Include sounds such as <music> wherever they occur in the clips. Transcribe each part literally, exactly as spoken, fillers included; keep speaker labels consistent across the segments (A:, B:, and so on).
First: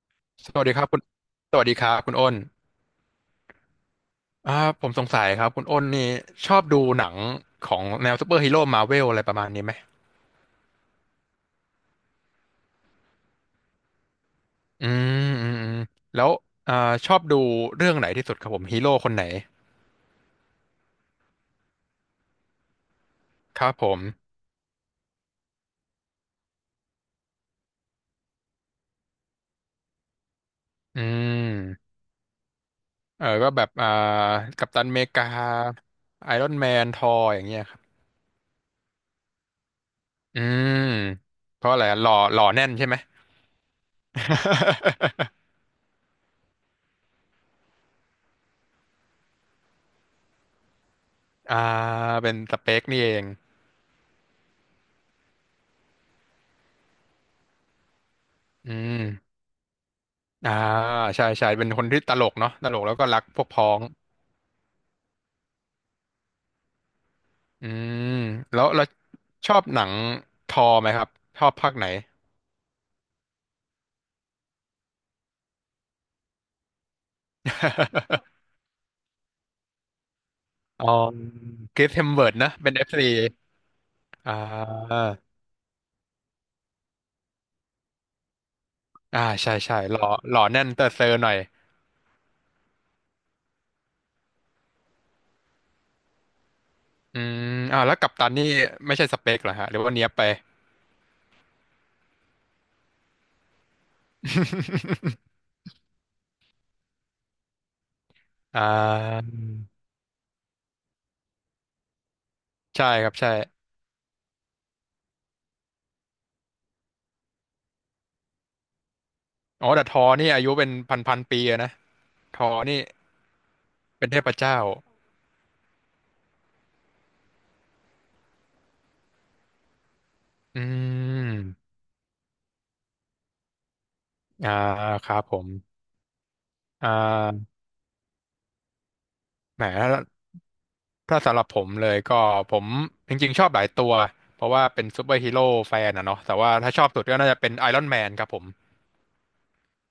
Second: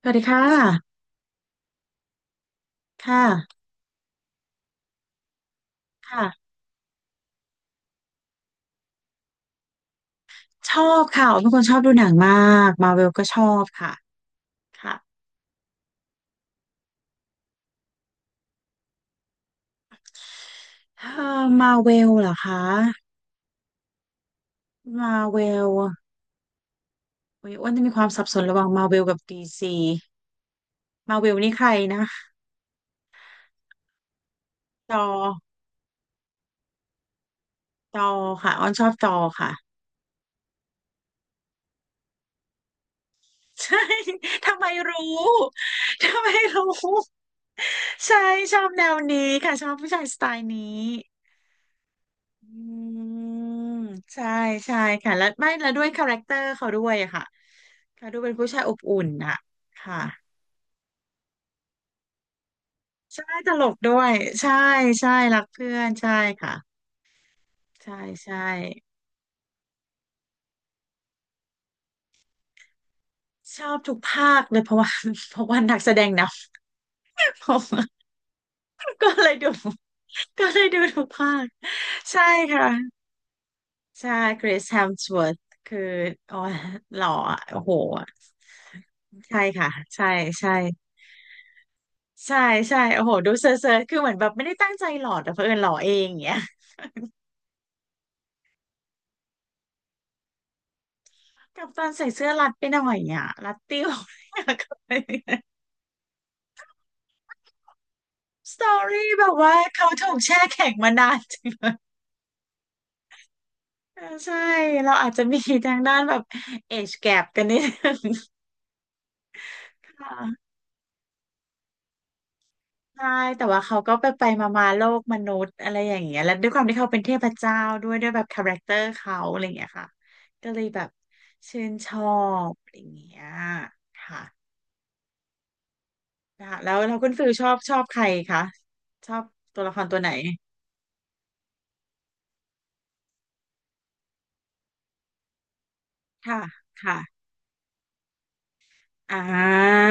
A: สวัสดีค่ะ
B: สวัสดีครับคุณสวัสดีครับคุณอ้น
A: ค่ะ
B: อ่าผมสงสัยครับคุณอ้นนี่
A: ค่ะ
B: ชอบดูหนังของแนวซูเปอร์ฮีโร่มาเวลอะไรประมาณนี้ไหม
A: ชอบค่ะอ๋อเป็นคนชอบดูหนังมากมาเวลก็ชอบค่ะ
B: อื
A: ค่ะ
B: มอืมอืมแล้วอ่าชอบดูเรื่องไหนที่สุดครับผมฮีโร่คนไหน
A: เอ่อมาเวลเหรอคะ
B: ครับผม
A: มาเวลโอ้ยอ้วนจะมีความสับสนระหว่างมาเวลกับดีซี
B: อื
A: มาเวลนี่ใคร
B: ม
A: นะ
B: เออก็แบบอ่ากัปตัน
A: จ
B: อ
A: อ
B: เมริกาไอรอนแมนทอร์อย่างเงี้ยครับ
A: จอค่ะอ้อนชอบจอค่ะ
B: อืมเพราะอะไรหล่อหล่อแน่นใช่ไหม
A: <laughs> ใช่ <laughs> ทำไมรู้
B: <laughs>
A: ทำไมรู้ ใช่ ชอบแนวนี้ค่ะ ชอบผู้ชายสไตล์นี้
B: อ่าเป็น
A: อื
B: สเปคนี่เอง
A: มใช่ใช่ค่ะแล้วไม่แล้วด้วยคาแรคเตอร์เขาด้วยอะค่ะ ค่ะดูเป็นผู้ชาย
B: อื
A: อบอุ่นน่ะ
B: ม
A: ค่ะ
B: อ่าใช่ใช่เป็นคนที่ตลกเนาะตลกแล้วก็รั
A: ใช่
B: กพวก
A: ตล
B: พ้อ
A: ก
B: ง
A: ด้วยใช่ใช่รักเพื่อนใช่ค่ะ
B: อื
A: ใช่
B: ม
A: ใช่
B: แล้วเราชอบหนังทอไหมครับชอบภาคไหน
A: ชอบทุกภาคเลยเพราะว่า <laughs> เพราะว่านักแสดงนำ <laughs> เพราะว่า
B: <laughs>
A: ก็เลยดู <laughs> ก็เลยดู
B: อ๋อ
A: ทุกภาค
B: คริสเฮมส
A: ใช่
B: เวิร์ดนะเป็นเอฟ
A: ค่ะ
B: ซี
A: ใช่
B: อ่
A: คริสแฮม
B: า
A: ส ดับเบิลยู ว อาร์ ที เอช คือโอ้ยหล่ออะโอ้โห
B: อ่า
A: ใช่
B: ใช่
A: ค่ะ
B: ใช่หล่อ
A: ใช่
B: หล่อ
A: ใช่
B: แน่นเตอร์เซอร์หน่อย
A: ใช่ใช่โอ้โหดูเซอร์เซอร์คือเหมือนแบบไม่ได้ตั้งใจหล่อดแต่เผอิญหล่อเองอย่างเงี้ย
B: อืมอ่าแล้วกัปตันนี่ไม่ใช่สเปคเหรอฮะหรือว่าเนี้ยบไป
A: กับตอนใส่เสื้อรัดไปหน่อยอ่ะรัดติ้วอยากกลับไปส
B: <laughs> อ่
A: ตอรี่แบ
B: า
A: บว่าเขาถูกแช่แข็งมานานจริงเลย
B: ใช่ครับใช่
A: เออใช่เราอาจจะมีทางด้านแบบเอ e แกปกันนิดนึง
B: อ๋อแต่ทอนี่อา
A: ค่ะ
B: ยุเป็นพันพันปีอะนะทอนี่
A: ใช่แต่ว่าเขาก็ไป
B: เป็นเท
A: ไป
B: พ
A: มา
B: เจ้า
A: มาๆโลกมนุษย์อะไรอย่างเงี้ยแล้วด้วยความที่เขาเป็นเทพเจ้าด้วยด้วยแบบคาแรคเตอร์เขาอะไรอย่างเงี้ยค่ะก็เล
B: อื
A: ยแบบชื่
B: ม
A: นชอบอะไรอย่างเงี้ยค่ะ
B: อ่าครับผม
A: นะคะแล้ว
B: อ่
A: เราคุณฟิลชอ
B: า
A: บชอบใครคะชอบตั
B: แหม
A: วละคร
B: ถ้า
A: ตัวไหน
B: ถ้าสำหรับผมเลยก็ผมจริงๆชอบหลายตัวเพราะว่าเป็นซูเปอร์ฮีโร่แฟนอะเนาะแต่
A: ค่ะ
B: ว่าถ้าชอบ
A: ค่ะ
B: สุดก็น่าจะเป็นไอรอนแมนครับผม
A: อ่า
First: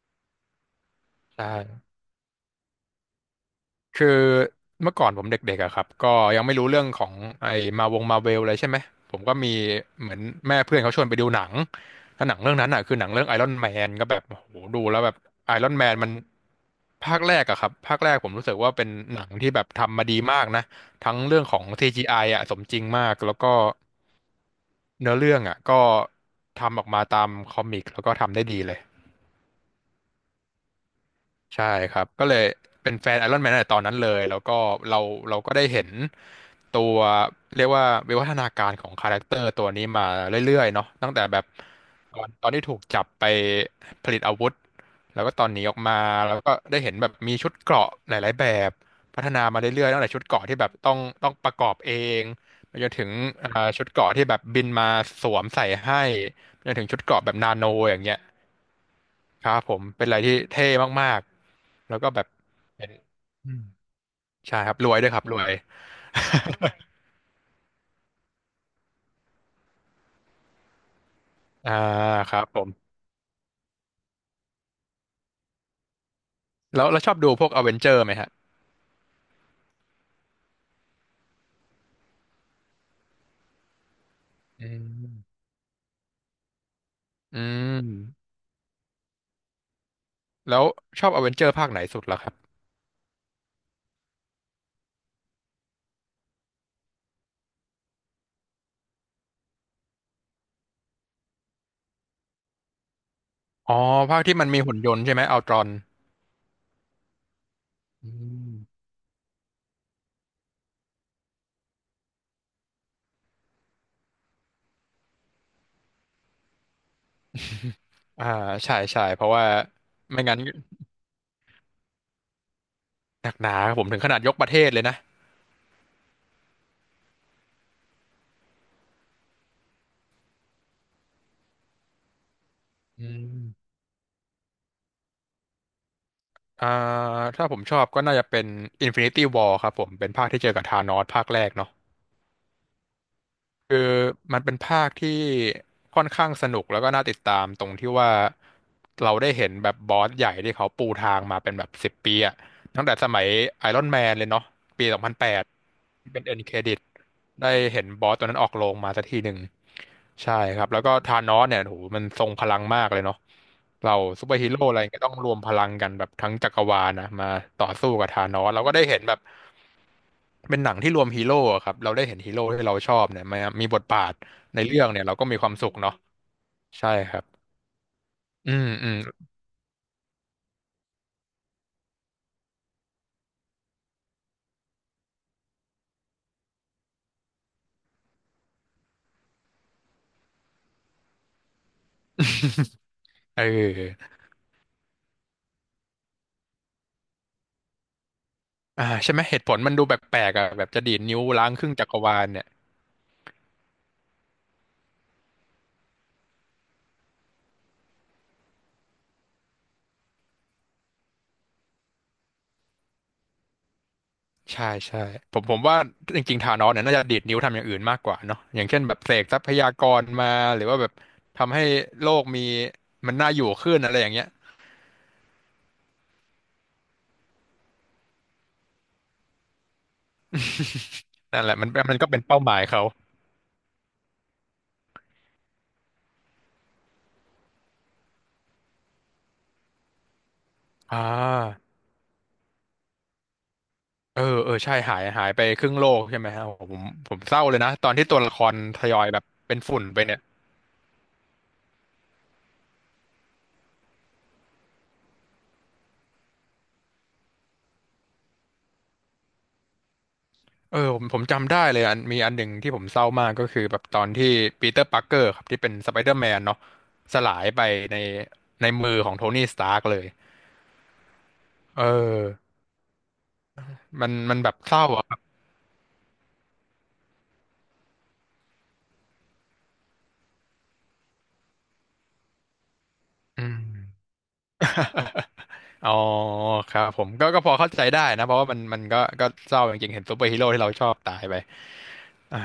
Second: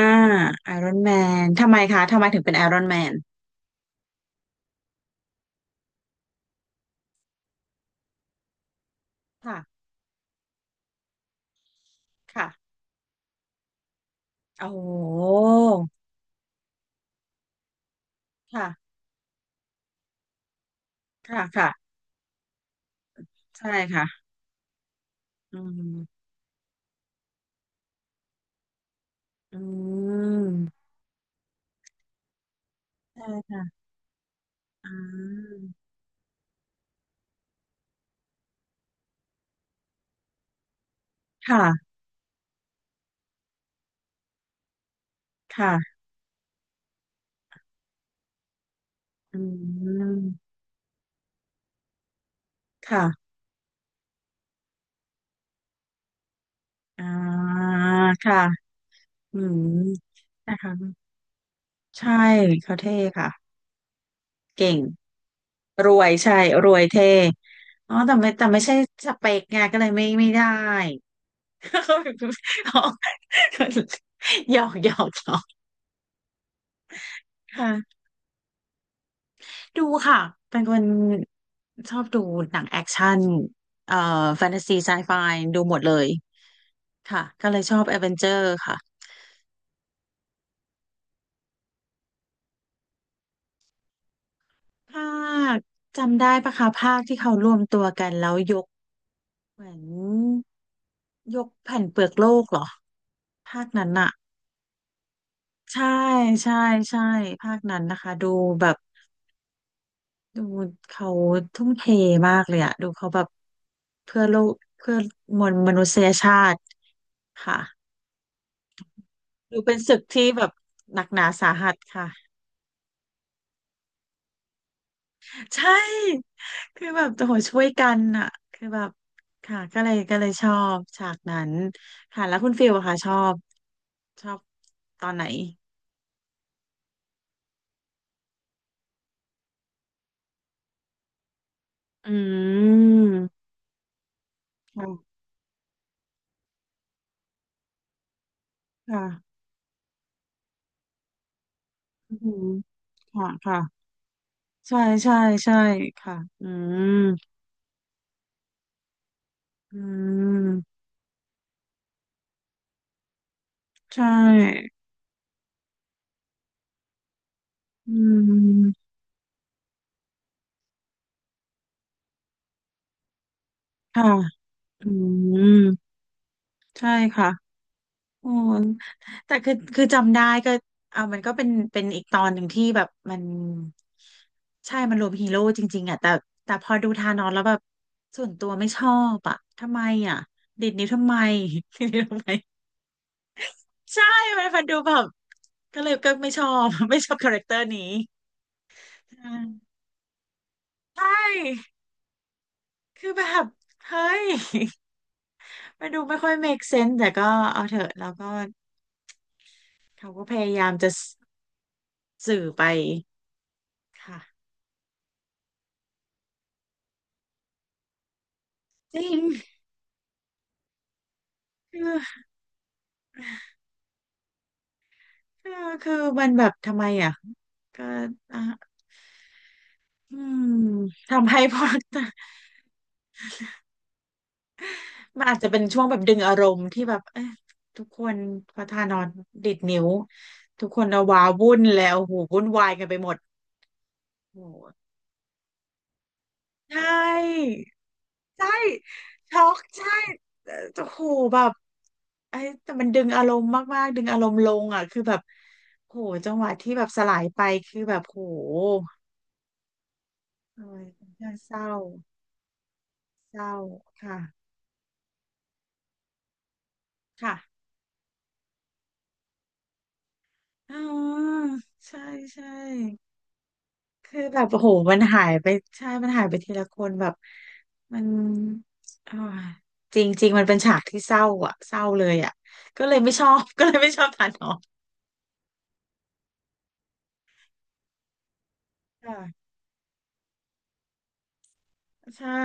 A: ไอรอนแม
B: ใช่
A: นทำไมคะทำไมถึงเป็นไอรอนแมน
B: คือเมื่อก่อนผมเด็กๆอะครับก็ยังไม่รู้เรื่องของไอ้มาวงมาเวลเลยใช่ไหมผมก็มี
A: ค่ะ
B: เหมือนแม่เพื่อนเขาชวนไปดูหนังแล้วหนังเรื่องนั้น
A: ค่ะ
B: อ่ะคือหนังเรื่องไอรอนแมนก็แบบโอ้โห
A: โอ้
B: ดู
A: โ
B: แล้วแบบ
A: ห
B: ไอรอนแมนมันภาคแรกอะครับภาคแรกผมรู้สึก
A: ค่ะ
B: ว่าเป็นหนังที่แบบทำมาดีมากนะทั้งเรื่
A: ค่ะ
B: องของ
A: ค่ะ
B: ซี จี ไอ ออะสมจริงมากแล้วก็
A: ใช่ค่ะ
B: เนื้อเรื่อง
A: อื
B: อะก็
A: ม
B: ทำออกมาตามคอมิกแล้วก็ทำได้ดีเลย
A: อืม
B: ใช่ครับก็เลยเป็นแฟน
A: ใช่
B: ไอรอนแมนตั้งแต่
A: ค่ะ
B: ตอนนั้นเลยแล้วก็
A: อ่
B: เราเราก็
A: า
B: ได้เห็นตัวเรียกว่าวิวัฒนาการของคาแรคเตอร์ตัวนี้มาเรื่อยๆเนาะตั้งแต่แบบ
A: ค่ะ
B: ตอนตอนที่ถูกจับไปผลิตอาวุธแล้วก็ตอนหนีออกมา
A: ค่ะ
B: แล้วก็ได้เห็นแบบมีชุดเกราะหลายๆแบบพัฒ
A: อื
B: นามาเรื่อยๆตั้งแต่ชุดเกราะ
A: ม
B: ที่แบบต้องต้องประกอบเองไปจนถึง
A: ค่ะ
B: อ่าชุดเกราะที่แบบบินมาสวมใส่ให้ไปจนถึงชุด
A: อ่
B: เกราะแบบนา
A: า
B: โนอย่างเงี้ย
A: ค่ะอื
B: ครั
A: ม
B: บผมเป็นอะไรที่
A: นะ
B: เท่
A: คะ
B: มากๆแล้วก็
A: ใช่
B: แบบ
A: เขา
B: เป็
A: เท่
B: น
A: ค่ะ
B: อืมใช่ค
A: เก่
B: รับ
A: ง
B: รวยด้วยครับรวย
A: รวยใช่รวยเท่อ๋อแต่ไม่แต่ไม่ใช่สเปกไงก็เลยไม่ไม่ได้
B: อ่า
A: <laughs> เขาแบบ
B: ครับผม
A: อ๋อ <laughs> หยอกหยอกหยอก
B: แล้วแล้วชอบดูพวกอเวนเจอ
A: ค่ะ
B: ร์ไหมฮะ
A: ดูค่ะ เป็นคนชอบดูหนังแอคชั่นเอ่อแฟนตา
B: อื
A: ซีไซไฟ
B: ม
A: ดูหมดเลยค่ะ
B: อื
A: ก็เลยชอบแอ วี เวนเจ
B: ม
A: อร์ค่ะ
B: แล้วชอบอเวนเจอร์ภาคไหนสุดล่ะครับ
A: ภาคจำได้ปะคะภาคที่เขารวมตัวกันแล้วยกเหมือนยกแผ่นเปลือกโลกเหรอ ภาค
B: อ๋อ
A: นั้นอะ
B: ภาคที่มันมีหุ่นยนต์ใช่ไหมอัลตรอน
A: ใช่ใช่ ใช่ ภาคนั้นนะ
B: อื
A: คะดู
B: ม
A: แบบ ดูเขาทุ่มเทมากเลยอะดูเขาแบบเพื่อโลกเพื่อมวลมนุษยชาติค่ะ
B: อ่าใช่ใช่เพราะว่า
A: ดูเป็นศึก
B: ไม่
A: ที่
B: งั้น
A: แบบหนักหนาสาหัสค่ะ
B: หนักหนาครับผมถึงขนาดยกประเทศเลยนะ
A: ใช่คือแบบโอ้โหช่วยกันอะคือแบบค่ะก็เลยก็เลยชอบฉากนั้นค่ะแล้วคุณฟิลอะค่ะ
B: อื
A: ชอบ
B: ม
A: ชอบตอนไหน
B: อ่าถ้าผมชอบก็น่าจะเป็น Infinity War ครับผมเป็นภาคที่เจอกับธานอสภาคแรกเนาะ
A: อืม
B: คือมันเป็นภาคที่
A: ค่ะ
B: ค่อนข้างสนุกแล้วก็น่าติดตามตรงที่ว่าเราได้
A: ค่ะ
B: เห็นแบบบอสใหญ่ที่เขาปูทางมาเป็นแบบสิบปี
A: อื
B: อะ
A: ม
B: ตั้งแต่สมั
A: ค่ะ
B: ย
A: ค่ะ
B: ไอรอนแมนเลยเนาะ
A: ใช่
B: ปีสองพั
A: ใช่
B: นแปด
A: ใช่ค่ะ
B: เป็นเอ็น
A: อื
B: เครดิต
A: ม
B: ได้เห็นบอสตัวนั้นออกโรงมาสักทีหนึ่ง
A: อื
B: ใช่ครับ
A: ม
B: แล้วก็ธานอสเนี่ยโหมันทรงพลังมากเลยเนาะเรา
A: ใช
B: ซูเปอร์ฮีโร่
A: ่
B: อะไรก็ต้องรวมพลังกันแบบทั้งจักรวาลนะมาต่อสู้
A: อื
B: กับธานอสเราก็ได้
A: ม
B: เห็นแบบเป็นหนังที่รวมฮีโร่อะครับเราได้เห็นฮีโร่ที่เราชอบเนี่ยมามีบทบา
A: ค่ะ
B: ทในเรื่อ
A: อื
B: งเนี่ยเราก็มีควา
A: ม
B: มสุขเนาะใช่
A: ใช่
B: ครับ
A: ค่ะโอ้
B: อืมอืม
A: แต่คือคือจำได้ก็เอามันก็เป็นเป็นอีกตอนหนึ่งที่แบบมันใช่มันรวมฮีโร่จริงๆอ่ะแต่แต่พอดูทานอสแล้วแบบส่วนตัวไม่ชอบอ่ะทำไมอ่ะดิดนิ้วทำไม <laughs> ดิดนิ้วทำไม
B: เอ
A: ใช่
B: อ
A: มันมันดูแบบก็เลยก็ไม่ชอบ <laughs> ไม่ชอบคาแรคเตอร์นี้
B: อ่าใช่ไหมเห
A: อื
B: ตุผล
A: ม
B: มันดูแปลกๆอ่ะแบบจะดีด
A: ใช่
B: นิ้วล้างครึ่งจักรวาลเนี่ย
A: คือแบบเฮ้ย <laughs> มันดูไม่ค่อย make sense แต่ก็เอาเถอะแล้วก็ เขาก็พยายามจะสสื่อไปค่ะ
B: ใช่ใช่ผมผมว่าจริงๆธานอสเนี่ยน่าจะดีดนิ้วทำอย่างอื่นมากกว่าเนาะอย่างเช่นแบ
A: จ
B: บ
A: ริ
B: เส
A: ง
B: กทรัพยากรมาหรือว่าแบบทำให้
A: ค
B: โล
A: ือ
B: กมีมันน่าอยู่ขึ้นอะไรอย่างเงี้ย
A: คือคือมันแบบทำไมอ่ะก็อ่ะอืมทำให้
B: นั่นแห
A: พ
B: ละมั
A: ว
B: น
A: ก
B: มันก็
A: <laughs>
B: เป็นเป้าหมายเขา
A: มันอาจจะเป็นช่วงแบบดึงอารมณ์ที่แบบเอ๊ะทุกคนพอทานอนดิดนิ้วทุกคน
B: อ่
A: เอาวาวุ่น
B: า
A: แล้วโอ้โหวุ่นวายกันไปหมด
B: เออ
A: โอ้
B: เออ
A: โห
B: ใช่หายหายไปครึ่งโลกใช่ไหมฮะโอ้โหผม
A: ใช่
B: ผมเศร้าเลยนะตอนที่ตัวละค
A: ใช่
B: รทยอยแบบ
A: ช็อ
B: เป็
A: ก
B: นฝุ่น
A: ใช่
B: ไปเนี่ย
A: เอ่อโอ้โหแบบไอ้แต่มันดึงอารมณ์มากๆดึงอารมณ์ลงอ่ะคือแบบโหจังหวะที่แบบสลายไปคือแบบโหเอ้
B: เอ
A: ย
B: อผมผม
A: น่าเศ
B: จำได้
A: ร้า
B: เลยอันมีอันหนึ่งที่ผมเศร้ามาก
A: เศ
B: ก็
A: ร้า
B: คือแบบตอน
A: ค่ะ
B: ที่ปีเตอร์ปาร์เกอร์ครับที่เป็นสไปเดอร์แมนเนาะส
A: ค่ะ
B: ลายไปในในมือของโทนี่สตาร์กเลย
A: อ๋อ
B: เออ
A: ใช่ใช่
B: มัน
A: คือ
B: มั
A: แบ
B: น
A: บ
B: แบบ
A: โอ้โห
B: เศร้า
A: มัน
B: อะครับ
A: หายไปใช่มันหายไปทีละคนแบบมันอ่าจริงจริงมันเป็นฉากที่เศร้าอ่ะเศร้าเลยอ่ะก็เลยไม่ชอบ
B: อืม
A: <laughs> ก็เลยไม่ชอบทานออก
B: อ๋อครับผมก็ก็พอเข้าใจได้นะเพราะว่ามันมันก็ก็
A: ค่ะ
B: เศร้าจริงๆเห็นซูเปอร์ฮีโร่ที่เราชอบตายไป
A: ใช่
B: อ่า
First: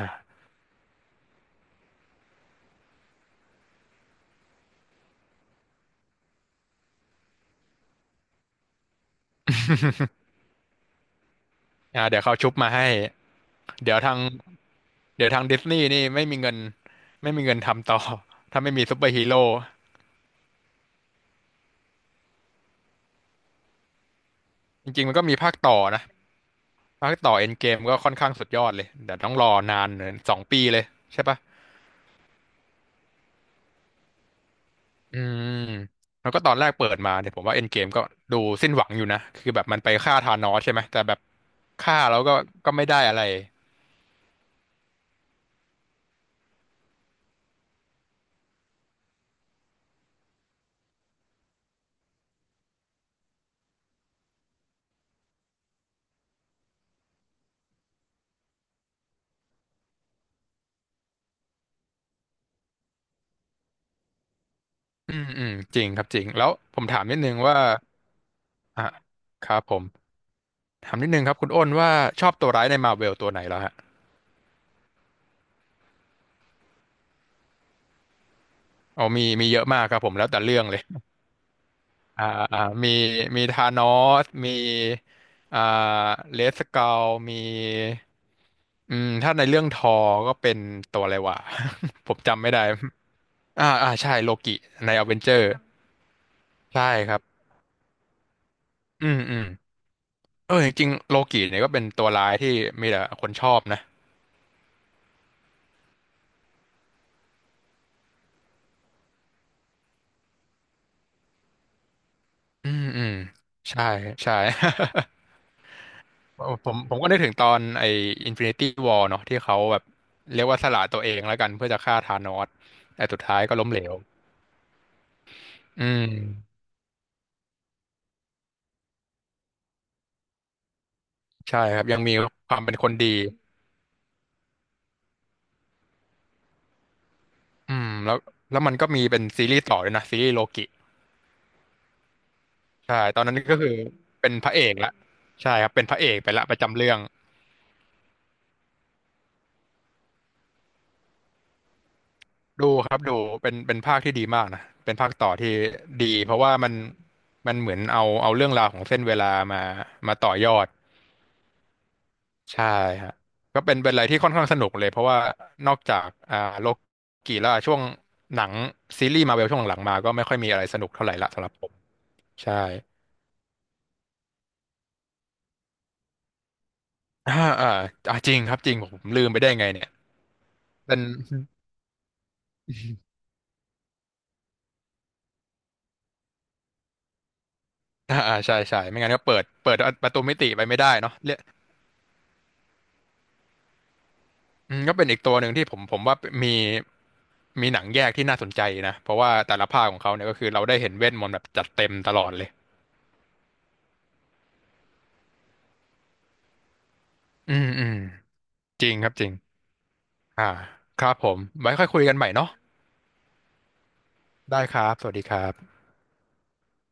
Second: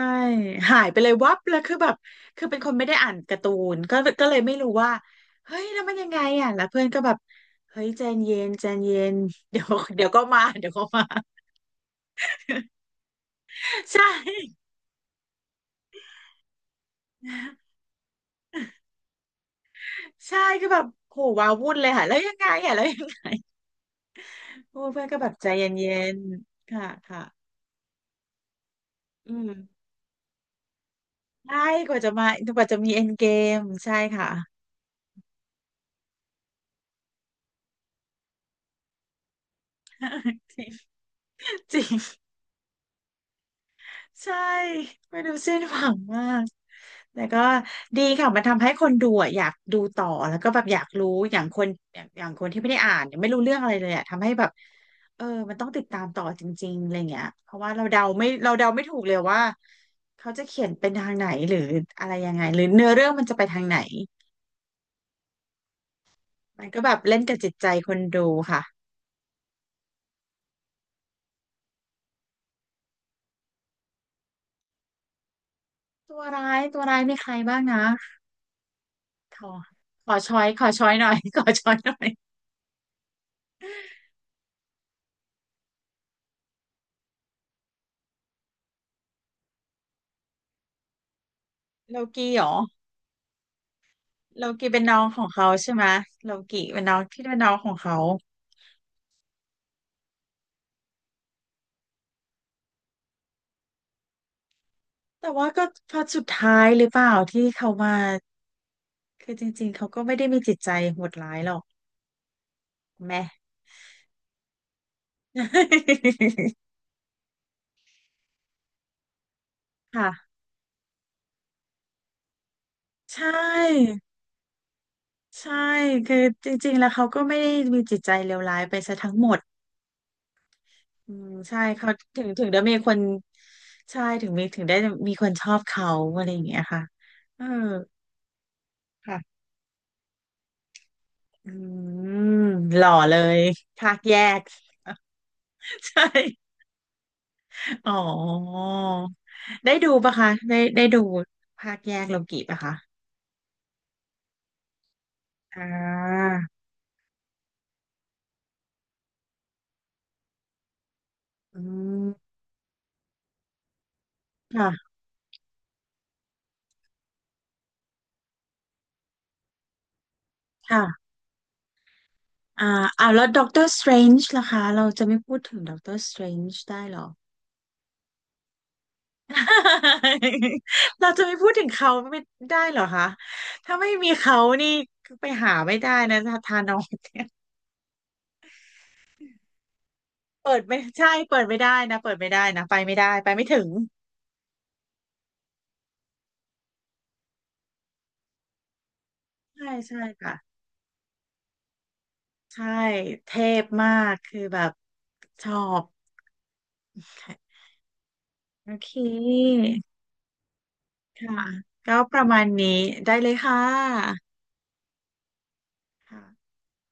A: หายไปเลยวับแล้วคือแบบคือเป็นคนไม่ได้อ่านการ์ตูนก็ก็เลยไม่รู้ว่าเฮ้ยแล้วมันยังไงอ่ะแล้วเพื่อนก็แบบเฮ้ยใจเย็นใจเย็นเดี๋ยวเดี๋ยวก็มาเดี๋ยวก็มา
B: อ่าเดี๋ยวเขาชุบมาให้เดี๋
A: ใช
B: ยวทาง
A: ่
B: เดี๋ยวทางดิสนีย์นี่ไม่มีเงินไม่มีเงินทำต่อ <laughs> ถ้าไม่มีซูเปอร์ฮีโร่
A: ใช่คือแบบโหว้าวุ่นเลยค่ะแล้วยังไงอ่ะแล้วยังไงโอ้
B: จ
A: เพื่
B: ริ
A: อ
B: ง
A: น
B: ๆมั
A: ก็
B: นก็
A: แบบ
B: มี
A: ใจ
B: ภาค
A: เ
B: ต่อ
A: ย็
B: นะ
A: นๆค่ะ
B: ภาค
A: ค่ะ
B: ต่อเอ็นเกมก็ค่อนข้างสุดยอดเลยเดี๋ยวต้อ
A: อื
B: งร
A: ม
B: อนานเลยสองปีเลยใช่ปะ
A: ใช่กว่าจะมากว่าจะมีเอ็นเกมใช่ค่ะ
B: อืมแล้วก็ตอนแรกเปิดมาเนี่ยผมว่าเอ็นเกมก็ดูสิ้นหวังอยู่นะคือแบบมันไปฆ่าธา
A: <laughs>
B: นอสใช่ไหมแต่
A: จ
B: แบบ
A: ริง
B: ฆ่าแล้วก็ก็ไม่ได้อะไร
A: ใช่ไม่ดูสิ้นหวังมากแต่ก็ดีค่ะมันทำให้คนดูอะอยากดูต่อแล้วก็แบบอยากรู้อย่างคนอย่างอย่างคนที่ไม่ได้อ่านเนี่ยไม่รู้เรื่องอะไรเลยอะทำให้แบบเออมันต้องติดตามต่อจริงๆอะไรเงี้ยเพราะว่าเราเดาไม่เราเดาไม่ถูกเลยว่าเขาจะเขียนเป็นทางไหนหรืออะไรยังไงหรือเนื้อเรื่องมันจะไปทางไหน
B: อืมอืมจริงครับจริงแล้ว
A: มัน
B: ผ
A: ก็
B: ม
A: แบบ
B: ถามนิ
A: เล่
B: ด
A: น
B: นึ
A: กั
B: ง
A: บจิต
B: ว่า
A: ใจคนดูค่ะ
B: อ่ะครับผมถามนิดนึงครับคุณอ้นว่าชอบตัวร้ายในมาร์เวลตัวไหนแล้วฮะ
A: ตัวร้ายตัวร้ายมีใครบ้างนะ
B: อ๋อมี
A: ข
B: มี
A: อ
B: เยอะมากครับ
A: ข
B: ผ
A: อ
B: มแล้ว
A: ช้
B: แต่
A: อย
B: เรื่
A: ข
B: อง
A: อ
B: เลย
A: ช้อยหน่อย <laughs> ขอช้อยหน่อย
B: อ่าอ่ามีมีธานอสมีอ่าเลสเกลมีอืมถ้าในเรื่องทอก็เป็นตัวอะไรวะ
A: โล
B: <laughs> ผม
A: กี้เหร
B: จำไม่
A: อ
B: ได้ อ่าอ่าใช่โล
A: โล
B: กิ
A: กิเป็น
B: ใน
A: น้อ
B: อ
A: ง
B: เว
A: ข
B: น
A: อง
B: เจอ
A: เขา
B: ร์
A: ใช่ไหมโลกิเป็
B: ใช่
A: นน้อง
B: ครับ
A: ที่เป็นน้องของเขา
B: อืมอืมเออจริงๆโลกิเนี่ยก็เป็นตัวร้ายที่มีแต่คนชอบนะ
A: แต่ว่าก็พอสุดท้ายหรือเปล่าที่เขามาคือจริงๆเขาก็ไม่ได้มีจิตใจโหดร้ายหรอก
B: อืมอืม
A: แม่
B: ใช่ใช่
A: <laughs>
B: <laughs> ผมผมก็นึกถึงตอนไอ้ Infinity War เนาะที่เขาแบบ
A: ค่ะ
B: เรียกว่าสละตัวเองแล้วกันเพื่อจะฆ่าธานอสแต่สุ
A: ใช
B: ดท้ายก็ล้มเหลว
A: ่ใช่
B: อืม
A: คือจริงๆแล้วเขาก็ไม่ได้มีจิตใจเลวร้ายไปซะทั้งหมดอืมใช่
B: ใช่ครับ
A: เขา
B: ยังมี
A: ถึงถึง
B: ค
A: ได้
B: วามเป็
A: มี
B: นค
A: ค
B: น
A: น
B: ดี
A: ใช่ถึงมีถึงได้มีคนชอบเขาอะไรอย่างเงี้ยค่ะเออ
B: อืมแล้วแล้วมันก็มีเป็น
A: ค่ะ
B: ซีรีส์ต่อด้วยนะซีรีส์โลกิ
A: อืมหล่อ
B: ใช่
A: เล
B: ตอนนั้
A: ย
B: นก็คือ
A: ภาคแย
B: เป็น
A: ก
B: พระเอกละใช่ครับเป็นพระ
A: ใช่
B: เอกไปละประจำเรื่อง
A: อ๋อได้ดูปะคะได้ได้ดูภาคแยกโลกิปะ
B: ดู
A: คะ
B: ครับดูเป็นเป็นภาคที่ดีมากนะเป็นภาคต่อที่
A: อ่
B: ดี
A: า
B: เพราะว่ามันมันเหมือนเอาเอาเรื่องราวของเส้นเวลามามาต่อยอด
A: อืม
B: ใช่ฮะก็เป็นเป็นอะไรที่ค่อนข้างสนุกเลย
A: ค่ะ
B: เพราะว่านอกจากอ่าโลกีแล้วช่วงหนังซีรีส์มาเวลช่วงหลังๆมาก็ไม่ค่อยมีอะไรสนุกเท่าไห
A: ค่ะ
B: ร่ละสำหรับผมใช่
A: อ่าอ่าแล้วด็อกเตอร์สเตรนจ์ล่ะคะเราจะไม่พูดถึงด็อกเตอร์สเตรนจ์ได้เหรอ
B: อ่าอ่าอ่าจริงครับจริงผมลืมไปได้ไงเนี่ย
A: <laughs>
B: เป็น
A: เราจะไม่พูดถึงเขาไม่ได้เหรอคะถ้าไม่มีเขานี่ไปหาไม่ได้นะทานอส
B: อ่าอ่าใช่ใช่ไม่งั้นก็เปิดเปิดประตูมิติ
A: เปิ
B: ไป
A: ด
B: ไม่
A: ไม่
B: ได้
A: ใช่
B: เนาะเรี
A: เปิ
B: ยก
A: ดไม่ได้นะเปิดไม่ได้นะไปไม่ได้ไปไม่ถึง
B: อืมก็เป็นอีกตัวหนึ่งที่ผมผมว่ามี มีหนังแยกที่น่าสนใจนะเพราะว่าแต่ละ
A: ใช่
B: ภาคขอ
A: ใช่
B: งเขาเนี่ย
A: ค่ะ
B: ก็คือเราได้เห็นเวทมนต์แบบจัดเต็มตลอดเลย
A: ใช่เทพมากคือแบบชอบ
B: อืมอืม
A: โอ
B: จ
A: เค
B: ริงครับจริงอ่าครับผ
A: ค่ะ
B: มไว้ค่อย
A: ก็
B: คุยกั
A: ป
B: นให
A: ระ
B: ม่
A: มาณ
B: เนาะ
A: นี้ได้เลยค่ะ
B: ได้ครับสวัสดีครับ
A: ค่ะ